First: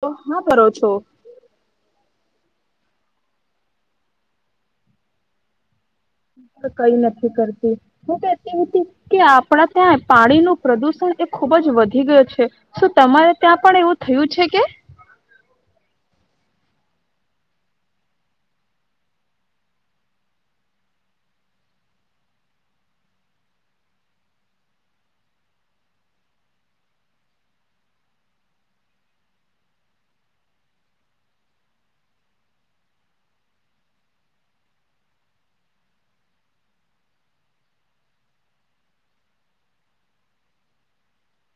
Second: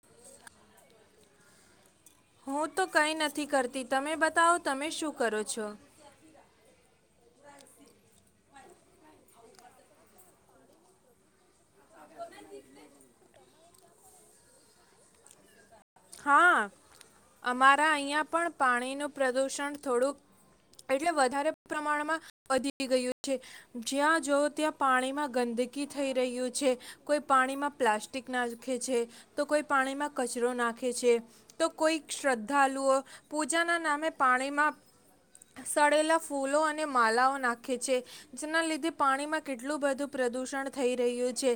તો હા કરો છો. હું તો કંઈ નથી કરતી તમે બતાવો તમે શું કરો છો? કઈ હું કેતી હતી કે આપડા ત્યાં પાણી નું પ્રદુષણ એ ખુબ જ વધી ગયો છે. શું તમારે ત્યાં પણ એવું થયું છે કે? હા અમારા અહીંયા પણ પાણીનું પ્રદુષણ થોડુંક એટલે વધારે પ્રમાણમાં વધી ગયું છે. જ્યાં જો ત્યાં પાણીમાં ગંદકી થઈ રહ્યું છે. કોઈ પાણીમાં પ્લાસ્ટિક નાખે છે, તો કોઈ પાણીમાં કચરો નાખે છે તો કોઈ શ્રદ્ધાલુઓ પૂજાના નામે પાણીમાં સળેલા ફૂલો અને માલાઓ નાખે છે. જેના લીધે પાણીમાં કેટલું બધું પ્રદુષણ થઈ રહ્યું છે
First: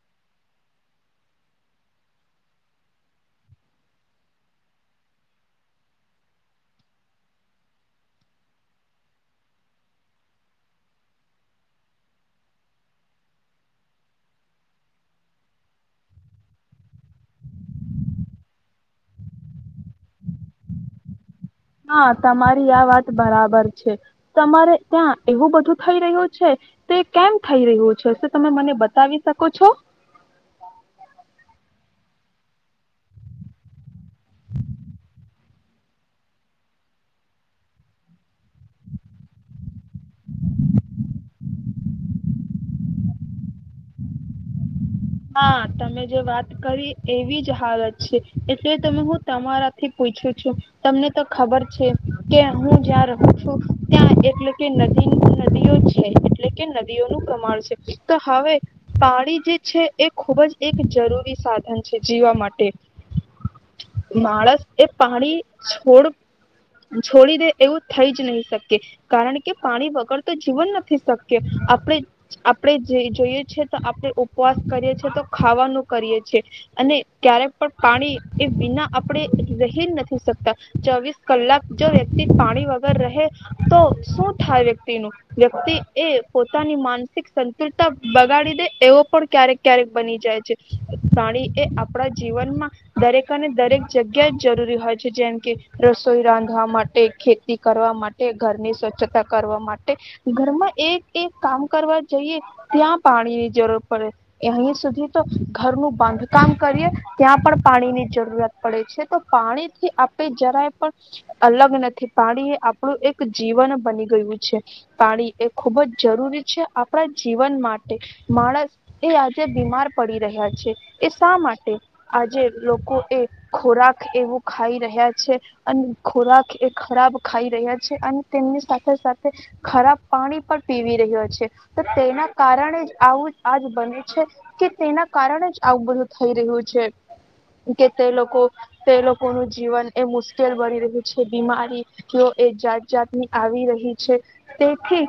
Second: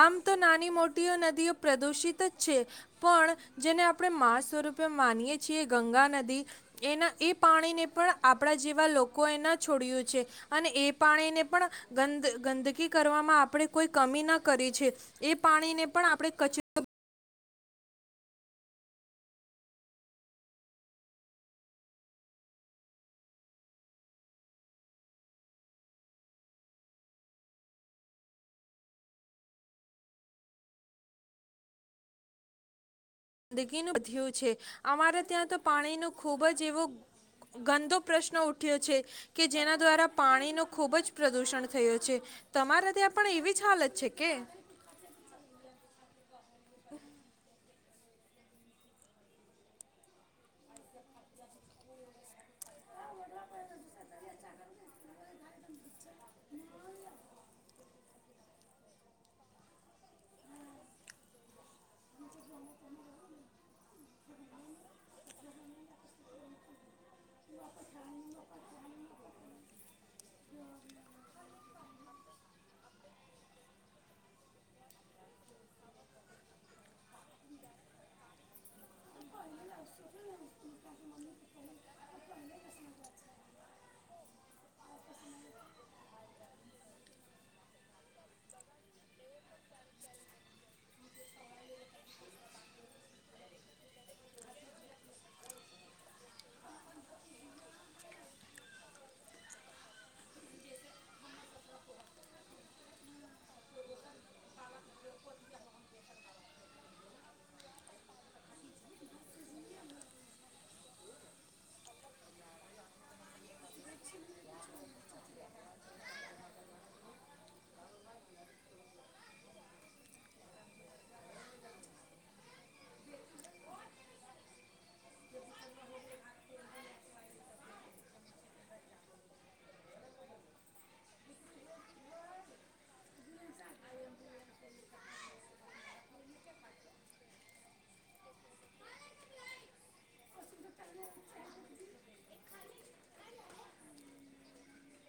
આમ તો નાની મોટીઓ નદીઓ પ્રદુષિત જ છે પણ જેને આપણે માં સ્વરૂપે માનીએ છીએ ગંગા નદી એના એ પાણીને પણ આપણા જેવા લોકો એ ના છોડ્યું છે અને એ પાણીને પણ ગંદ ગંદકી કરવામાં આપણે કોઈ કમી ના કરી છે. એ પાણીને પણ આપણે કચરો હા તમારી આ વાત બરાબર છે, તમારે ત્યાં એવું બધું થઈ રહ્યું છે તે કેમ થઈ રહ્યું છે તમે મને બતાવી શકો છો? ગંદગીનું વધ્યું છે અમારે ત્યાં તો પાણીનો ખુબ જ એવો ગંદો પ્રશ્ન ઉઠ્યો છે કે જેના દ્વારા પાણી નો ખૂબ જ પ્રદુષણ થયો છે, તમારા ત્યાં પણ એવી જ હાલત છે કે? હા તમે જે વાત કરી એવી જ હાલત એટલે તમે હું તમારાથી પૂછું છું તમને તો ખબર છે કે હું જ્યાં રહું છું ત્યાં એટલે કે નદી નદીઓ છે એટલે કે નદીઓનું પ્રમાણ છે, તો હવે પાણી જે છે. એ ખૂબ જ એક જરૂરી સાધન છે જીવા માટે. માણસ એ પાણી છોડ છોડી દે એવું થઈ જ નહી શકે કારણ કે પાણી વગર તો જીવન નથી શક્ય. આપણે-આપણે જોઈએ છીએ તો આપણે ઉપવાસ કરીએ છે તો ખાવાનું કરીએ છીએ અને. ક્યારે પણ પાણી એ વિના આપણે રહી નથી શકતા. ચોવીસ કલાક જો વ્યક્તિ પાણી વગર રહે તો શું થાય વ્યક્તિનું વ્યક્તિ એ પોતાની માનસિક સંતુલતા બગાડી દે એવો પણ ક્યારેક બની જાય છે, પાણી એ આપણા જીવનમાં દરેક અને દરેક જગ્યા જ જરૂરી હોય છે જેમ કે રસોઈ રાંધવા માટે, ખેતી કરવા માટે, ઘરની સ્વચ્છતા કરવા માટે ઘરમાં એક એક કામ કરવા જઈએ ત્યાં પાણી ની જરૂર પડે. અહીં સુધી તો ઘરનું બાંધકામ કરીએ ત્યાં પણ પાણીની જરૂરિયાત પડે છે તો પાણીથી આપણે જરાય પણ અલગ નથી પાણી એ આપણું એક જીવન બની ગયું છે. પાણી એ ખૂબ જ જરૂરી છે આપણા જીવન માટે માણસ. આજે બીમાર પડી રહ્યા છે, એ શા માટે આજે લોકો એ ખોરાક એવું ખાઈ રહ્યા છે અને ખોરાક એ ખરાબ ખાઈ રહ્યા છે અને તેમની સાથે સાથે ખરાબ પાણી પણ પીવી રહ્યા છે, તો તેના કારણે જ આવું આજ બને છે કે તેના કારણે જ આવું બધું થઈ રહ્યું છે કે તે લોકો તે લોકોનું જીવન એ મુશ્કેલ બની રહ્યું છે બીમારીઓ એ જાત જાતની આવી રહી છે તેથી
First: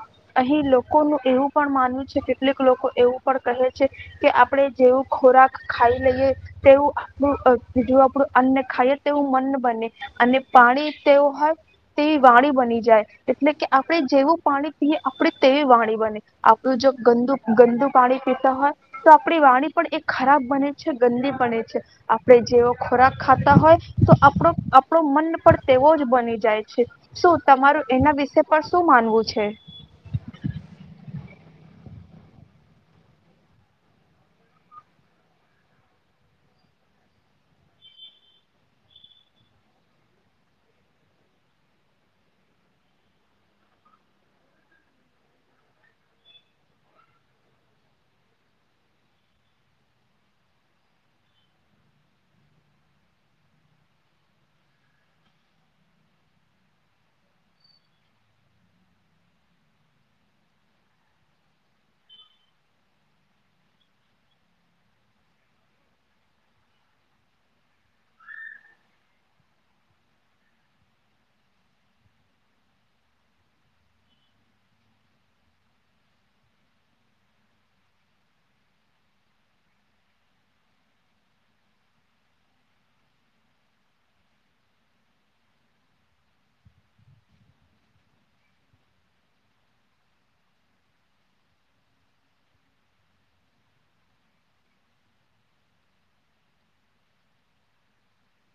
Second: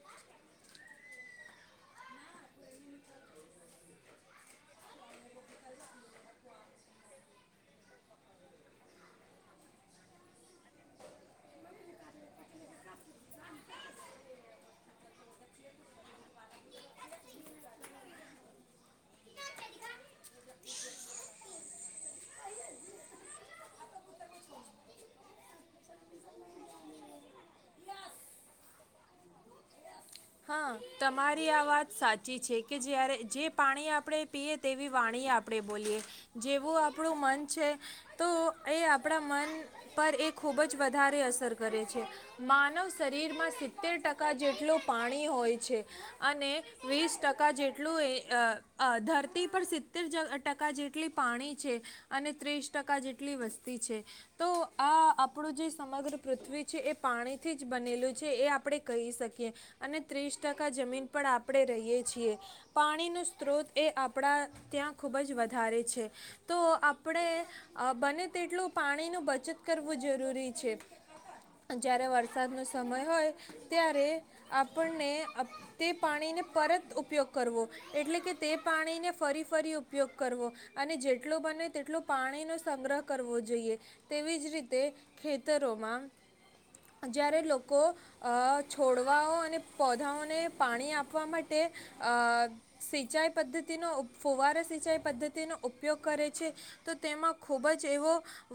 અહીં લોકોનું એવું પણ માનવું છે કેટલીક લોકો એ પણ કહે છે કે આપણે જેવું ખોરાક ખાઈ લઈએ તેવું આપણું જો આપડું અન્ન ખાઈએ તેવું મન બને અને- પાણી તેવું હોય તેવી વાણી બની જાય. એટલે કે આપણે જેવું પાણી પીએ આપડે તેવી વાણી બને આપણું જો ગંદુક ગંદુ હો તો આપણી વાણી પણ એ ખરાબ બને છે ગંદી બને છે, આપણે જેવો ખોરાક ખાતા હોય તો આપ આપણો મન પણ તેવો જ બની જાય છે. શું તમારું એના વિશે પણ શું માનવું છે? હા તમારી આ વાત સાચી છે કે જ્યારે જે પાણી આપણે પીએ તેવી વાણી આપણે બોલીએ જેવું આપણું મન છે તો એ આપણા મન પર એક ખૂબ જ વધારે અસર કરે છે. માનવ શરીરમાં સિત્તેર ટકા જેટલું પાણી હોય છે અને વીસ ટકા જેટલું એ અ અ ધરતી પર સિત્તેર ટકા જેટલી પાણી છે અને ત્રીસ ટકા જેટલી વસ્તી છે તો આ આપણું જે સમગ્ર પૃથ્વી છે એ પાણીથી જ બનેલું છે એ આપણે કહી શકીએ અને ત્રીસ ટકા જમીન પણ આપણે રહીએ છીએ. પાણીનું સ્ત્રોત એ આપણા ત્યાં ખૂબ જ વધારે છે તો આપણે અ બને તેટલું પાણીનું બચત કરવું જરૂર જરૂરી છે. જ્યારે વરસાદનો સમય હોય ત્યારે આપણને તે પાણીને પરત ઉપયોગ કરવો એટલે કે તે પાણીને ફરી ફરી ઉપયોગ કરવો અને જેટલુ બને તેટલું પાણીનો સંગ્રહ કરવો જોઈએ. તેવી જ રીતે ખેતરોમાં જ્યારે લોકો અ છોડવાઓ અને પૌધાઓને પાણી આપવા માટે અ સિંચાઈ પદ્ધતિનો ફુવારા સિંચાઈ પદ્ધતિનો ઉપયોગ કરે છે તો તેમાં ખૂબ જ એવો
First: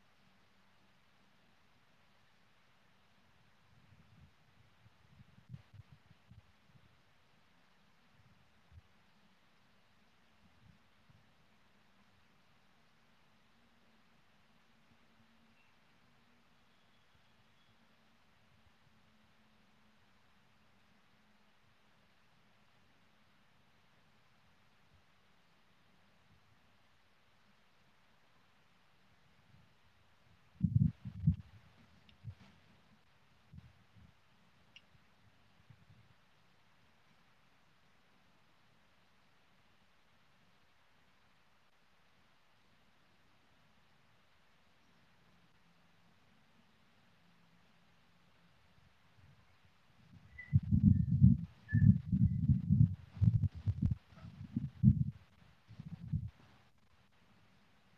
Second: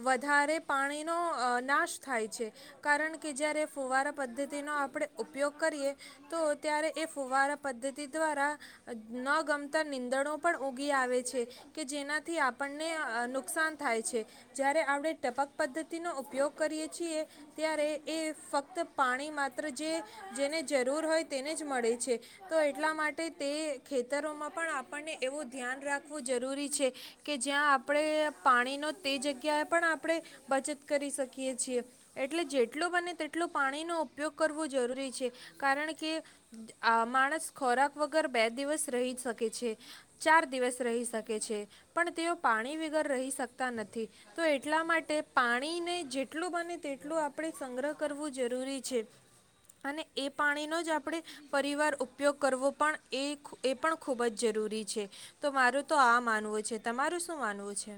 વધારે પાણીનો અ નાશ થાય છે કારણ કે જ્યારે ફુવારા પદ્ધતિનો આપણે ઉપયોગ કરીએ તો ત્યારે એ ફુવારા પદ્ધતિ દ્વારા અ ન ગમતા નીંદણો પણ ઊગી આવે છે કે જેનાથી આપણને અ નુકસાન થાય છે. જ્યારે આપણે ટપક પદ્ધતિનો ઉપયોગ કરીએ છીએ ત્યારે એ ફક્ત પાણી માત્ર જે જેને જરૂર હોય તેને જ મળે છે તો એટલા માટે તે ખેતરોમાં પણ આપણને એવું ધ્યાન રાખવું જરૂરી છે કે જ્યાં આપણે પાણીનો તે જગ્યાએ પણ આપણે બચત કરી શકીએ છીએ એટલે જેટલુ બને તેટલું પાણીનો ઉપયોગ કરવો જરૂરી છે કારણ કે આ માણસ ખોરાક વગર બે દિવસ રહી શકે છે, ચાર દિવસ રહી શકે છે પણ તેઓ પાણી વગર રહી શકતા નથી. તો એટલા માટે પા પાણીને જેટલું બને તેટલું આપણે સંગ્રહ કરવું જરૂરી છે અને એ પાણીનો જ આપણે પરિવાર ઉપયોગ કરવો પણ એ એ પણ ખૂબ જ જરૂરી છે. તો મારું તો આ માનવું છે તમારું શું માનવું છે?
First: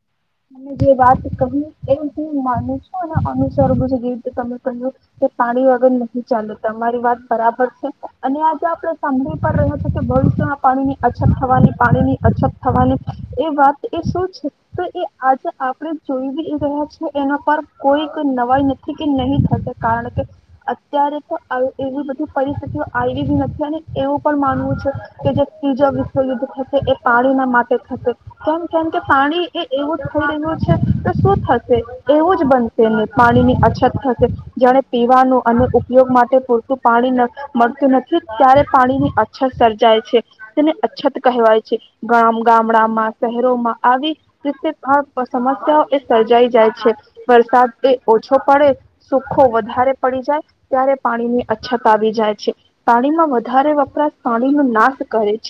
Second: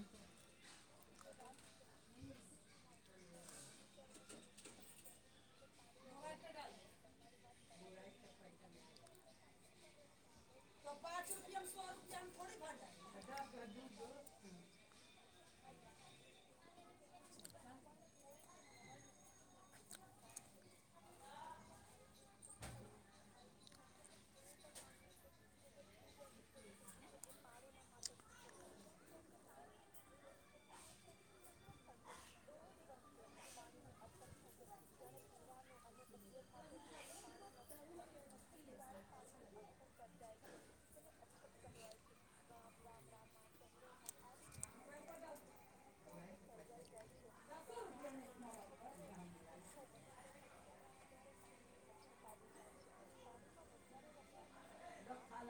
તમે જે વાત કહી એ હું માનું છું અને અનુસરગું છે જેવી રીતે તમે કહ કે પાણી વગર નહી ચાલે તમારી વાત બરાબર છે અને આજે આપણે સાંભળી પણ રહ્યા છે કે ભવિષ્ય પાણી ની અછત થવાની પાણી ની અછત થવાની એ વાત. એ શું છે તો એ આજે આપણે જોઈ રહ્યા છે એના પર કોઈક નવાઈ નથી કે નહી થશે કારણ કે અત્યારે તો આ એવી બધી પરિસ્થિતિઓ આવી નથી અને એવું પણ માનવું છે કે જે ત્રીજો વિશ્વયુદ્ધ થશે એ પાણીના માટે થશે કેમ કેમ કે પાણી એ એવું થયેલુ છે તો શું થશે એવું જ બનશે ને પાણીની અછત થશે જાને પીવાનું અને ઉપયોગ માટે પૂરતું પાણી મળતું નથી ત્યારે પાણીની અછત સર્જાય છે તેને અછત કહેવાય છે. ગામ, ગામડામાં, શહેરોમાં આવી રીતે આ સમસ્યાઓ એ સર્જાઈ જાય છે. વરસાદ એ ઓછો પડે, સુખો વધારે પડી જાય ત્યારે પાણીની અછત આવી જાય છે. પાણીમાં વધારે વપરાશ પાણી નો નાશ કરે.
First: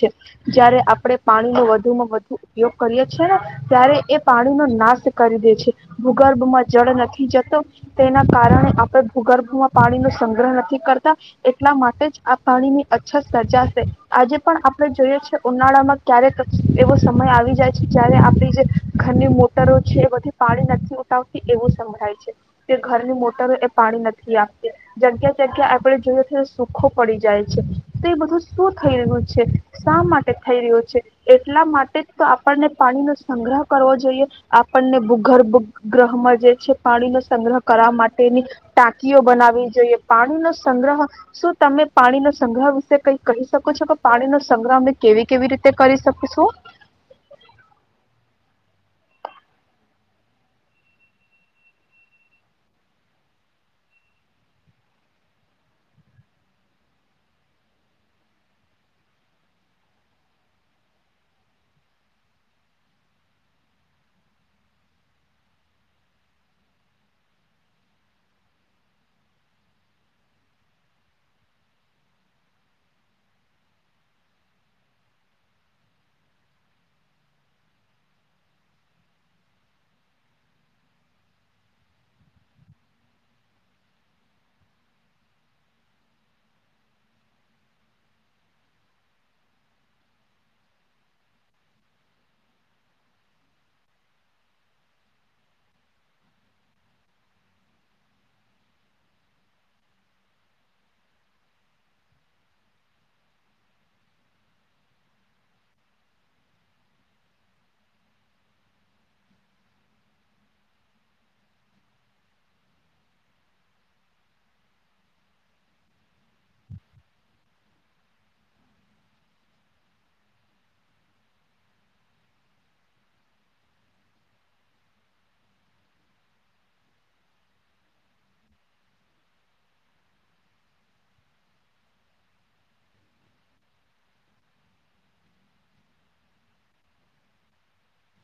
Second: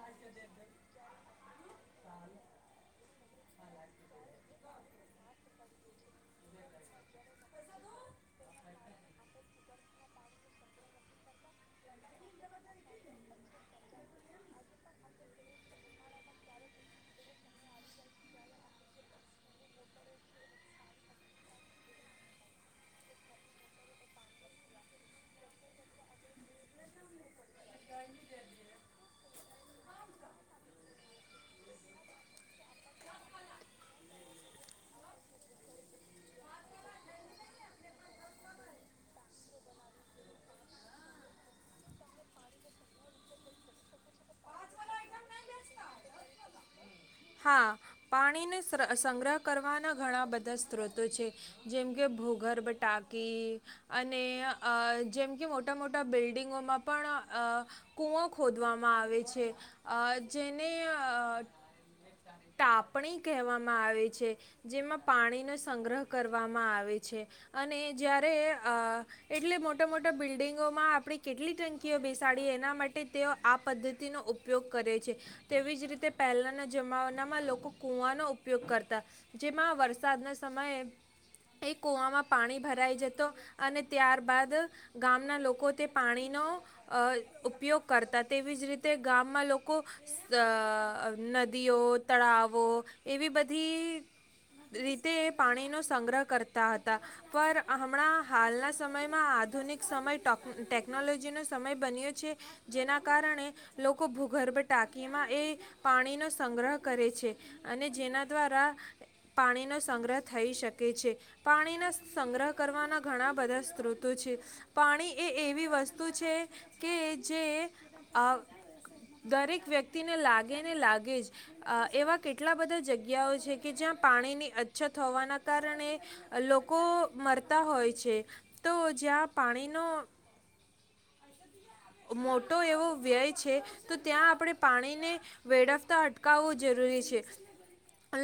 જયારે આપણે પાણીનો વધુ માં વધુ ઉપયોગ કરીએ છીએ ને ત્યારે એ પાણીનો નાશ કરી દે છે ભૂગર્ભમાં જળ નથી જતો તેના કારણે આપણે ભૂગર્ભમાં પાણીનો સંગ્રહ નથી કરતા એટલા માટે જ આ પાણીની અછત સર્જાશે. આજે પણ આપણે જોઈએ છે. ઉનાળામાં ક્યારેક એવો સમય આવી જાય છે જ્યારે આપડી જે ઘરની મોટરો છે એ બધી પાણી નથી ઉતાવતી એવું સંભળાય છે કે ઘરની મોટરો એ પાણી નથી આપતી જગ્યા જગ્યા આપડે જોઈએ તો સુખો પડી જાય તો એ બધું શું થઈ રહ્યું છે, શા માટે થઈ રહ્યું છે, એટલા માટે જ તો આપણને પાણી નો કરવો જોઈએ. આપણને ભૂગર્ભ ગ્રહમાં જે છે પાણીનો સંગ્રહ કરવા માટેની ટાંકીઓ બનાવી જોઈએ. પાણીનો સંગ્રહ શું તમે પાણીનો સંગ્રહ વિશે કઈક કહી શકો છો, કે પાણીનો સંગ્રહ અમે કેવી કેવી રીતે કરી શકીશું? હા પાણીનનું શ્ર-સંગ્રહ કરવાના ઘણા બધા સ્ત્રોતો છે. જેમ કે ભૂગર્ બટાકી અને અહ જેમ કે મોટા મોટા બિલ્ડિંગોમાં પણ અહ કૂઓ ખોદવામાં આવે છે. અહ જેને અહ ટાપણી કહેવામાં આવે છે. જેમાં પાણીનો સંગ્રહ કરવામાં આવે છે અને જ્યારે અહ એટલે મોટા મોટા બિલ્ડિંગોમાં આપણે કેટલી ટંકી ઓ બેસાડીએ એના માટે તેઓ આ પદ્ધતિનો ઉપયોગ કરે છે તેવી જ રીતે પહેલાના જમાવ નામાં લોકો કુવાનો ઉપયોગ કરતા જેમાં વરસાદના સમયે એ કૂવામાં પાણી ભરાઈ જતો અને ત્યારબાદ ગામના લોકો તે પાણીનો અહ ઉપયોગ કરતા. તેવીજ રીતે ગામમાં લોકો સહ નદીઓ તળાવો એવી બધી રીતે એ પાણીનો સંગ્રહ કરતા હતા. પર હમણાં હાલના સમયમાં આધુનિક સમય ટોક ટેકનોલોજીનો સમય બન્યો છે, જેના કારણે લોકો ભૂગર્ભ ટાંકીમાં એ પાણીનો સંગ્રહ કરે છે. અને જેના દ્વારા પાણીનો સંગ્રહ થઈ શકે છે. પાણીના સંગ્રહ કરવાના ઘણા બધા સ્ત્રોતો છે. પાણી એ એવી વસ્તુ છે કે જે આહ દરેક વ્યક્તિને લાગે ને લાગે જ. આ એવા કેટલા બધા જગ્યાઓ છે કે જ્યાં પાણીની અછત હોવાના કારણે લોકો મરતા હોય છે. તો જ્યાં પાણીનો મોટો એવો વ્યય છે, તો ત્યાં આપણે પાણીને વેળવતાટ કાવવું જરૂરી છે.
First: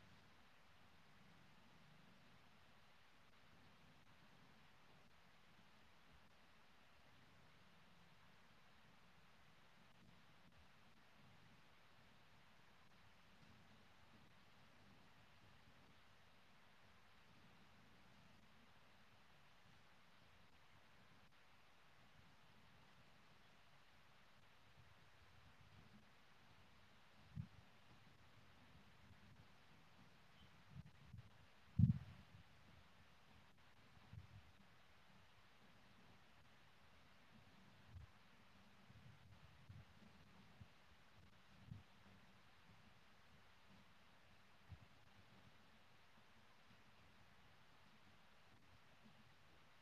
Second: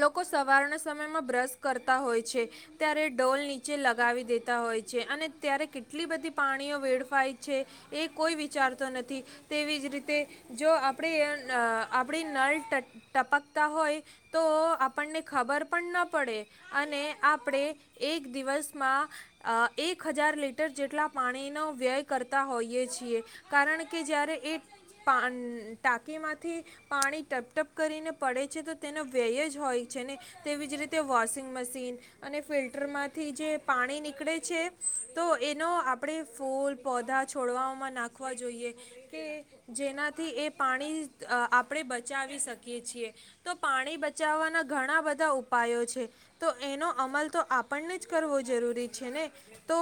લોકો સવારના સમયમાં બ્રશ કરતા હોય છે, ત્યારે ડોલ નીચે લગાવી દેતા હોય છે અને ત્યારે કેટલી બધી પાણીઓ વેડફાય છે, એ કોઈ વિચારતો નથી. તેવી જ રીતે જો આપણે યે આહ આપણી નળ ટ ટપકતા હોય તો આપણને ખબર પણ ન પડે અને આપણે એક દિવસમાં અહ એક હજાર લીટર જેટલા પાણીનો વ્યય કરતા હોઈએ છીએ કારણ કે જ્યારે એ પા ટાંકીમાંથી પાણી ટપટપ કરીને પડે છે તો તેનો વ્યય જ હોય છે ને તેવી જ રીતે વોશિંગ મશીન અને ફિલ્ટરમાંથી જે પાણી નીકળે છે તો એનો આપણે ફૂલ પૌધા છોડવામાં નાખવા જોઈએ કે જેનાથી એ પાણી આહ આપણે બચાવી શક કિયે છે. તો પાણી બચાવવાના ઘણા બધા ઉપાયો છે. તો એનો અમલ તો આપણને જ કરવો જરૂરી છે ને. તો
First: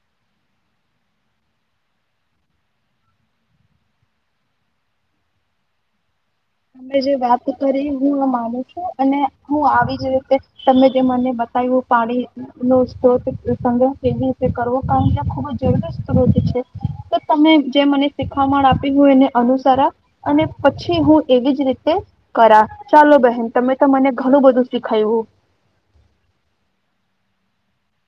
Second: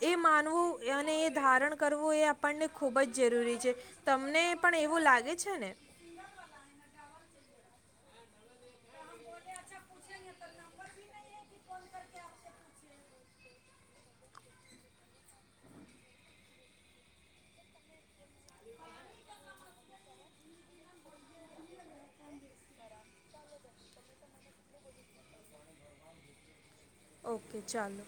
એ માનવું અને એ ધારણ કરવું એ આપણને ખૂબ જ જરૂરી છે. તમને પણ એવું લાગે છે ને? તમે જે વાત કરી હું માનું છું અને હું આવી જ રીતે તમે જે મને બતાવ્યું પાણી નો સ્ત્રોત સંગ્રહ કેવી રી કરવો ખુબ જ જરૂર સ્ત્રોત છે. તો તમે જે મને શીખામણ આપી એને અનુસરા અને પછી હું એવી જ રીતે કરા ચાલો બહેન તમે તો મને ઘણું બધું શીખાયું. ઓકે ચાલો.